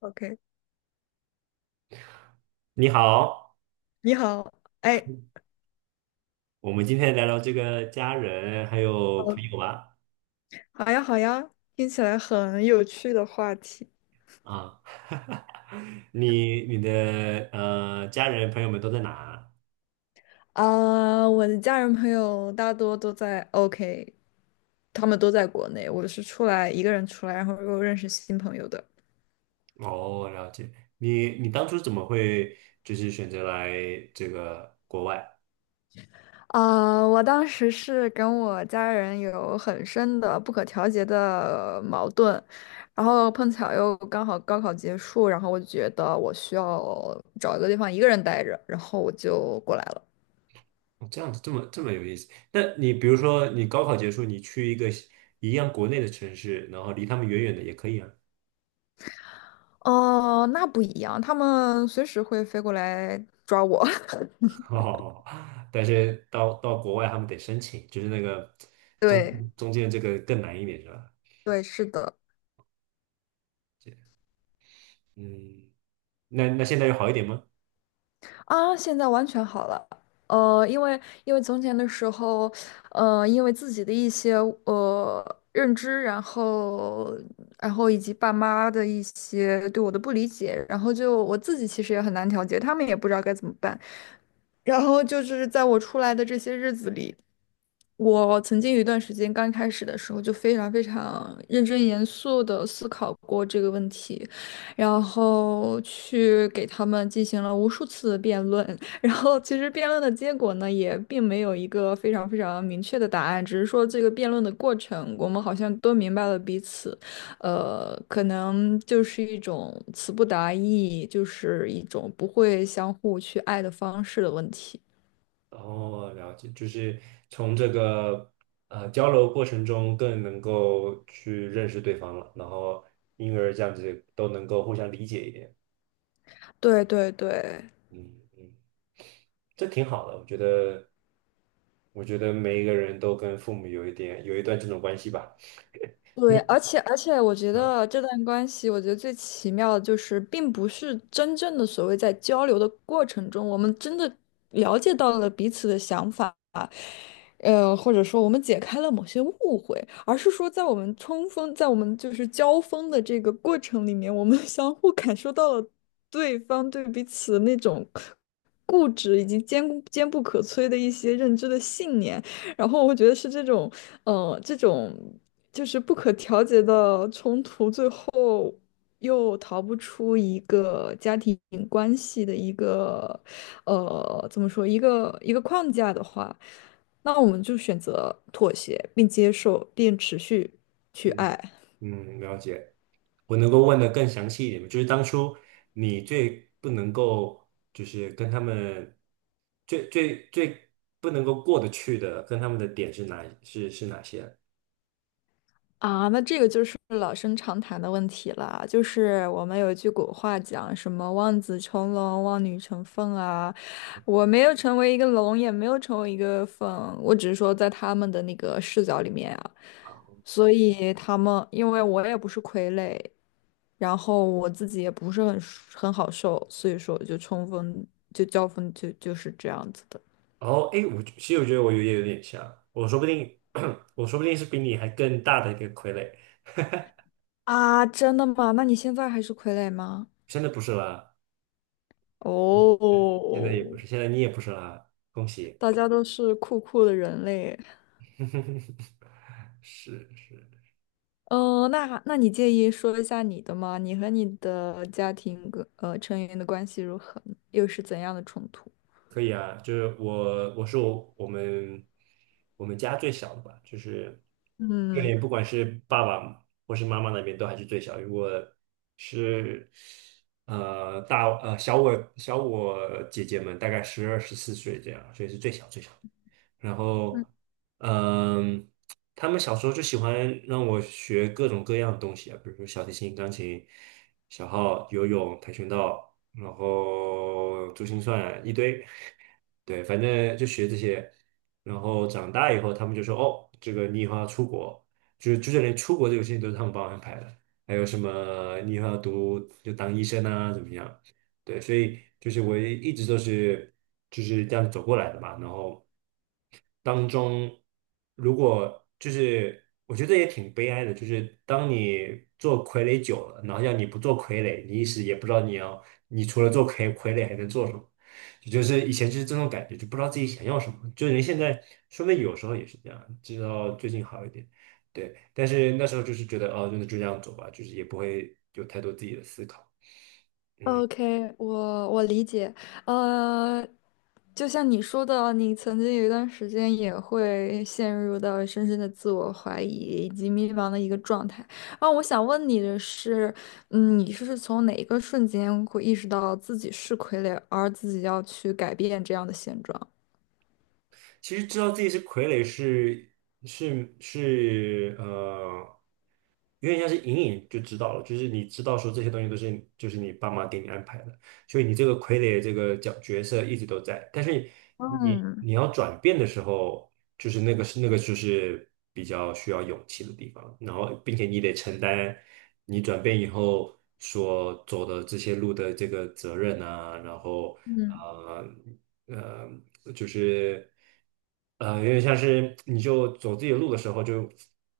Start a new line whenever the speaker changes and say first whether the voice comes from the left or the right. left: OK，
right: 你好，
left: 你好，哎，
right: 我们今天聊聊这个家人还有朋
left: 哦，
right: 友吧。
left: 好呀，好呀，听起来很有趣的话题。
right: 啊，你的家人朋友们都在哪？
left: 啊，我的家人朋友大多都在 OK，他们都在国内，我是出来一个人出来，然后又认识新朋友的。
right: 哦，了解。你当初怎么会就是选择来这个国外？
left: 啊，我当时是跟我家人有很深的不可调节的矛盾，然后碰巧又刚好高考结束，然后我就觉得我需要找一个地方一个人待着，然后我就过来了。
right: 哦这样子这么有意思。那你比如说你高考结束，你去一个一样国内的城市，然后离他们远远的也可以啊。
left: 哦，那不一样，他们随时会飞过来抓我。
right: 哦，但是到国外他们得申请，就是那个中
left: 对
right: 中间这个更难一点是吧？
left: 对，是的。
right: 解，嗯，那那现在有好一点吗？
left: 啊，现在完全好了。因为从前的时候，因为自己的一些认知，然后以及爸妈的一些对我的不理解，然后就我自己其实也很难调节，他们也不知道该怎么办。然后就是在我出来的这些日子里，我曾经有一段时间，刚开始的时候就非常非常认真严肃的思考过这个问题，然后去给他们进行了无数次的辩论，然后其实辩论的结果呢，也并没有一个非常非常明确的答案，只是说这个辩论的过程，我们好像都明白了彼此，可能就是一种词不达意，就是一种不会相互去爱的方式的问题。
right: 哦，了解，就是从这个交流过程中更能够去认识对方了，然后因而这样子都能够互相理解一点，
left: 对对对。
right: 嗯嗯，这挺好的，我觉得，我觉得每一个人都跟父母有一段这种关系吧，
left: 对，
right: 你
left: 而且，我觉
right: 啊，
left: 得这段关系，我觉得最奇妙的就是，并不是真正的所谓在交流的过程中，我们真的了解到了彼此的想法，或者说我们解开了某些误会，而是说在我们冲锋，在我们就是交锋的这个过程里面，我们 相互感受到了对方对彼此的那种固执以及坚固坚不可摧的一些认知的信念，然后我觉得是这种，这种就是不可调节的冲突，最后又逃不出一个家庭关系的一个，怎么说，一个框架的话。那我们就选择妥协，并接受，并持续去
right: 嗯
left: 爱。
right: 嗯，了解。我能够问的更详细一点吗，就是当初你最不能够，就是跟他们最不能够过得去的，跟他们的点是哪是是哪些？
left: 啊，那这个就是老生常谈的问题了，就是我们有一句古话讲什么“望子成龙，望女成凤”啊。我没有成为一个龙，也没有成为一个凤，我只是说在他们的那个视角里面啊，所以他们因为我也不是傀儡，然后我自己也不是很好受，所以说我就冲锋，就交锋，就是这样子的。
right: 然后，哎，我其实我觉得我有点像，我说不定 我说不定是比你还更大的一个傀儡，
left: 啊，真的吗？那你现在还是傀儡吗？
right: 现在不是啦，嗯，现在也
left: 哦，
right: 不是，现在你也不是啦，恭喜，
left: 大家都是酷酷的人类。
right: 是是。
left: 嗯，那你介意说一下你的吗？你和你的家庭成员的关系如何呢又是怎样的冲突？
right: 可以啊，就是我，我我们家最小的吧，就是
left: 嗯，
right: 对，不管是爸爸或是妈妈那边都还是最小。如果是小我姐姐们，大概12到14岁这样，所以是最小。然后，嗯，他们小时候就喜欢让我学各种各样的东西啊，比如说小提琴、钢琴、小号、游泳、跆拳道，然后珠心算一堆，对，反正就学这些。然后长大以后，他们就说：“哦，这个你以后要出国，就是连出国这个事情都是他们帮我安排的。还有什么你以后要读就当医生啊，怎么样？对，所以就是我一直都是就是这样走过来的嘛，然后。”当中，如果就是我觉得也挺悲哀的，就是当你做傀儡久了，然后要你不做傀儡，你一时也不知道你要，你除了做傀儡还能做什么。也就是以前就是这种感觉，就不知道自己想要什么。就人现在，说不定有时候也是这样，直到最近好一点。对，但是那时候就是觉得，哦，那就这样走吧，就是也不会有太多自己的思考。嗯，
left: OK，我理解，呃，就像你说的啊，你曾经有一段时间也会陷入到深深的自我怀疑以及迷茫的一个状态。啊，我想问你的是，嗯，你是从哪一个瞬间会意识到自己是傀儡，而自己要去改变这样的现状？
right: 其实知道自己是傀儡是有点像是隐隐就知道了，就是你知道说这些东西都是就是你爸妈给你安排的。所以你这个傀儡这个角色一直都在，但是你
left: 嗯
right: 你要转变的时候，就是那个是那个就是比较需要勇气的地方，然后并且你得承担你转变以后所走的这些路的这个责任啊，然后
left: 嗯。嗯
right: 呃就是有点像是你就走自己的路的时候就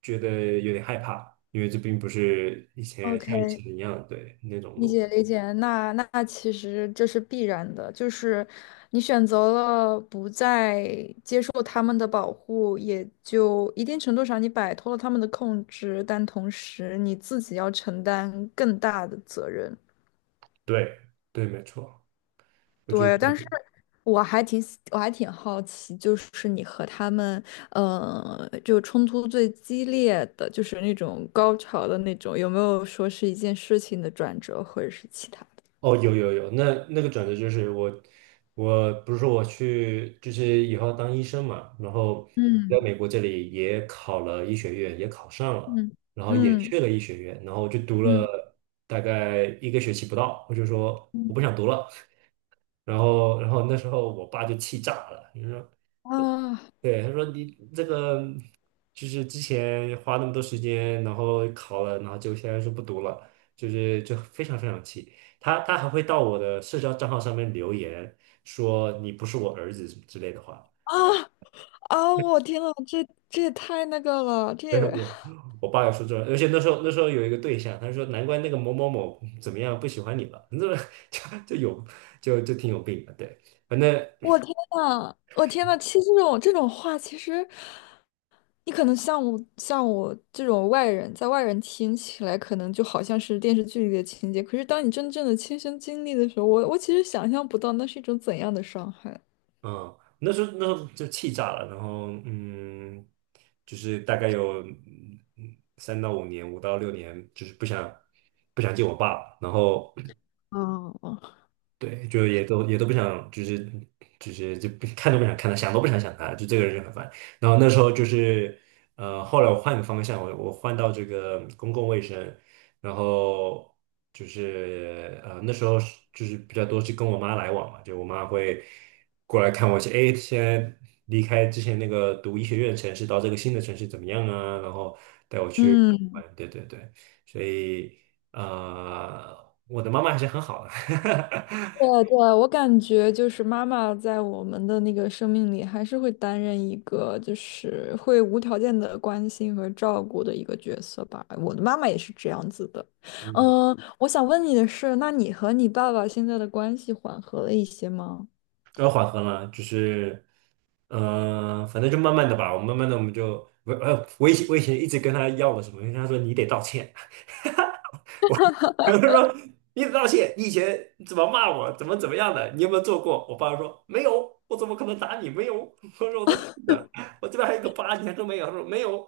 right: 觉得有点害怕，因为这并不是以前像以
left: ，OK。
right: 前一样对那种
left: 理
right: 路。
left: 解理解，那其实这是必然的，就是你选择了不再接受他们的保护，也就一定程度上你摆脱了他们的控制，但同时你自己要承担更大的责任。
right: 对对，没错，我觉
left: 对，
right: 得
left: 但是我还挺好奇，就是你和他们，就冲突最激烈的，就是那种高潮的那种，有没有说是一件事情的转折，或者是其他的？
right: 哦，有，那那个转折就是我，我不是说我去，就是以后要当医生嘛，然后我在
left: 嗯
right: 美国这里也考了医学院，也考上了，
left: 嗯。
right: 然后也
left: 嗯，
right: 去了医学院，然后就读
left: 嗯
right: 了大概一个学期不到，我就说我
left: 嗯，
right: 不想读了，然后那时候我爸就气炸了，说。
left: 啊，
right: 对，他说你这个就是之前花那么多时间，然后考了，然后就现在说不读了，就非常非常气。他还会到我的社交账号上面留言说你不是我儿子之类的话。
left: 啊，啊！我天呐，这也太那个了，
right: 对，我爸也说这，而且那时候有一个对象，他说难怪那个某某某怎么样不喜欢你了，你怎么 就就有挺有病的。对，反正
left: 我天呐，我天呐！其实这种话，其实你可能像我这种外人，在外人听起来，可能就好像是电视剧里的情节。可是当你真正的亲身经历的时候，我其实想象不到那是一种怎样的伤害。
right: 嗯，那时候就气炸了，然后嗯，就是大概有嗯3到5年，5到6年，就是不想见我爸，然后
left: 哦哦。
right: 对，就也都不想，就是就不看都不想看他，想都不想想他，就这个人就很烦。然后那时候就是，呃，后来我换个方向，我换到这个公共卫生，然后就是那时候是就是比较多是跟我妈来往嘛，就我妈会过来看我一些，哎，现在离开之前那个读医学院的城市，到这个新的城市怎么样啊？然后带我去
left: 嗯。
right: 玩，对对对，所以。呃，我的妈妈还是很好的，
left: 对对，我感觉就是妈妈在我们的那个生命里，还是会担任一个就是会无条件的关心和照顾的一个角色吧。我的妈妈也是这样子的。
right: 嗯，
left: 嗯，我想问你的是，那你和你爸爸现在的关系缓和了一些吗？
right: 要缓和了，就是，嗯、反正就慢慢的吧，我慢慢的我们就，我以前一直跟他要我什么，因为他说你得道歉，我我就说你得道歉，你以前怎么骂我，怎么样的，你有没有做过？我爸说没有，我怎么可能打你？没有，我说我都记得，我这边还有个疤，你还说没有？他说没有，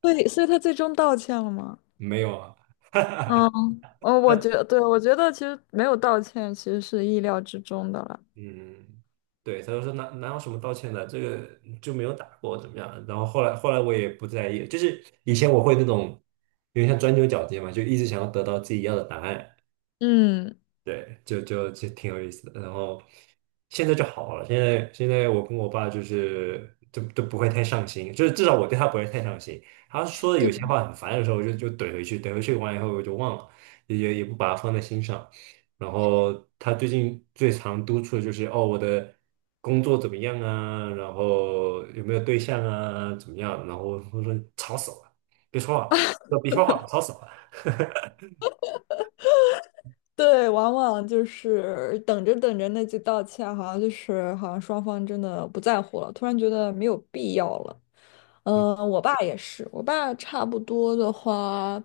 left: 对，所以他最终道歉了吗？
right: 没有啊。
left: 嗯，哦，我觉得，对，我觉得其实没有道歉，其实是意料之中的了。
right: 嗯，对，他就说哪有什么道歉的，这个就没有打过怎么样？然后后来我也不在意，就是以前我会那种有点像钻牛角尖嘛，就一直想要得到自己要的答案，
left: 嗯，
right: 对，就挺有意思的。然后现在就好了，现在我跟我爸就是都不会太上心，就是至少我对他不会太上心。他说的有些
left: 对。
right: 话很烦的时候，我就怼回去，怼回去完以后我就忘了，也不把它放在心上。然后他最近最常督促的就是哦，我的工作怎么样啊？然后有没有对象啊？怎么样？然后我说吵死了，别说话，别说话，吵死了。
left: 对，往往就是等着等着，那句道歉好像就是好像双方真的不在乎了，突然觉得没有必要了。嗯，我爸也是，我爸差不多的话，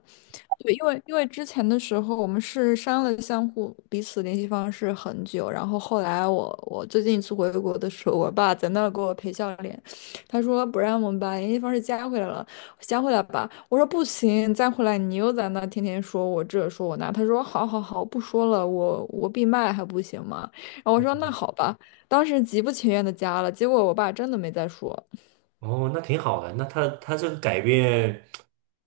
left: 对，因为之前的时候我们是删了相互彼此联系方式很久，然后后来我最近一次回国的时候，我爸在那儿给我赔笑脸，他说不让我们把联系方式加回来了，先回来吧。我说不行，再回来你又在那天天说我这说我那。他说好好好，不说了，我闭麦还不行吗？然后我说那好吧。当时极不情愿的加了，结果我爸真的没再说。
right: 哦，那挺好的。那他这个改变，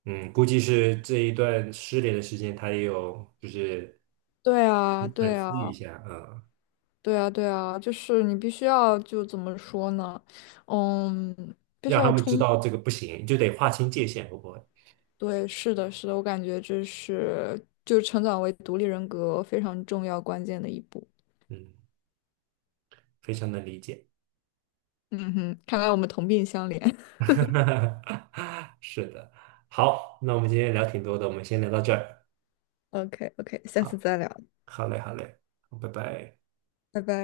right: 嗯，估计是这一段失联的时间，他也有就是
left: 对啊，
right: 反
left: 对啊，
right: 思一下，嗯，
left: 对啊，对啊，就是你必须要就怎么说呢？嗯，
right: 让他们知道这个不行，就得划清界限，会不会？
left: 对，是的，是的，我感觉这是就成长为独立人格非常重要关键的一步。
right: 嗯，非常能理解。
left: 嗯哼，看来我们同病相怜。
right: 是的，好，那我们今天聊挺多的，我们先聊到这儿。
left: O K O K 下次
right: 好，
left: 再聊，
right: 好嘞，好嘞，好拜拜。
left: 拜拜。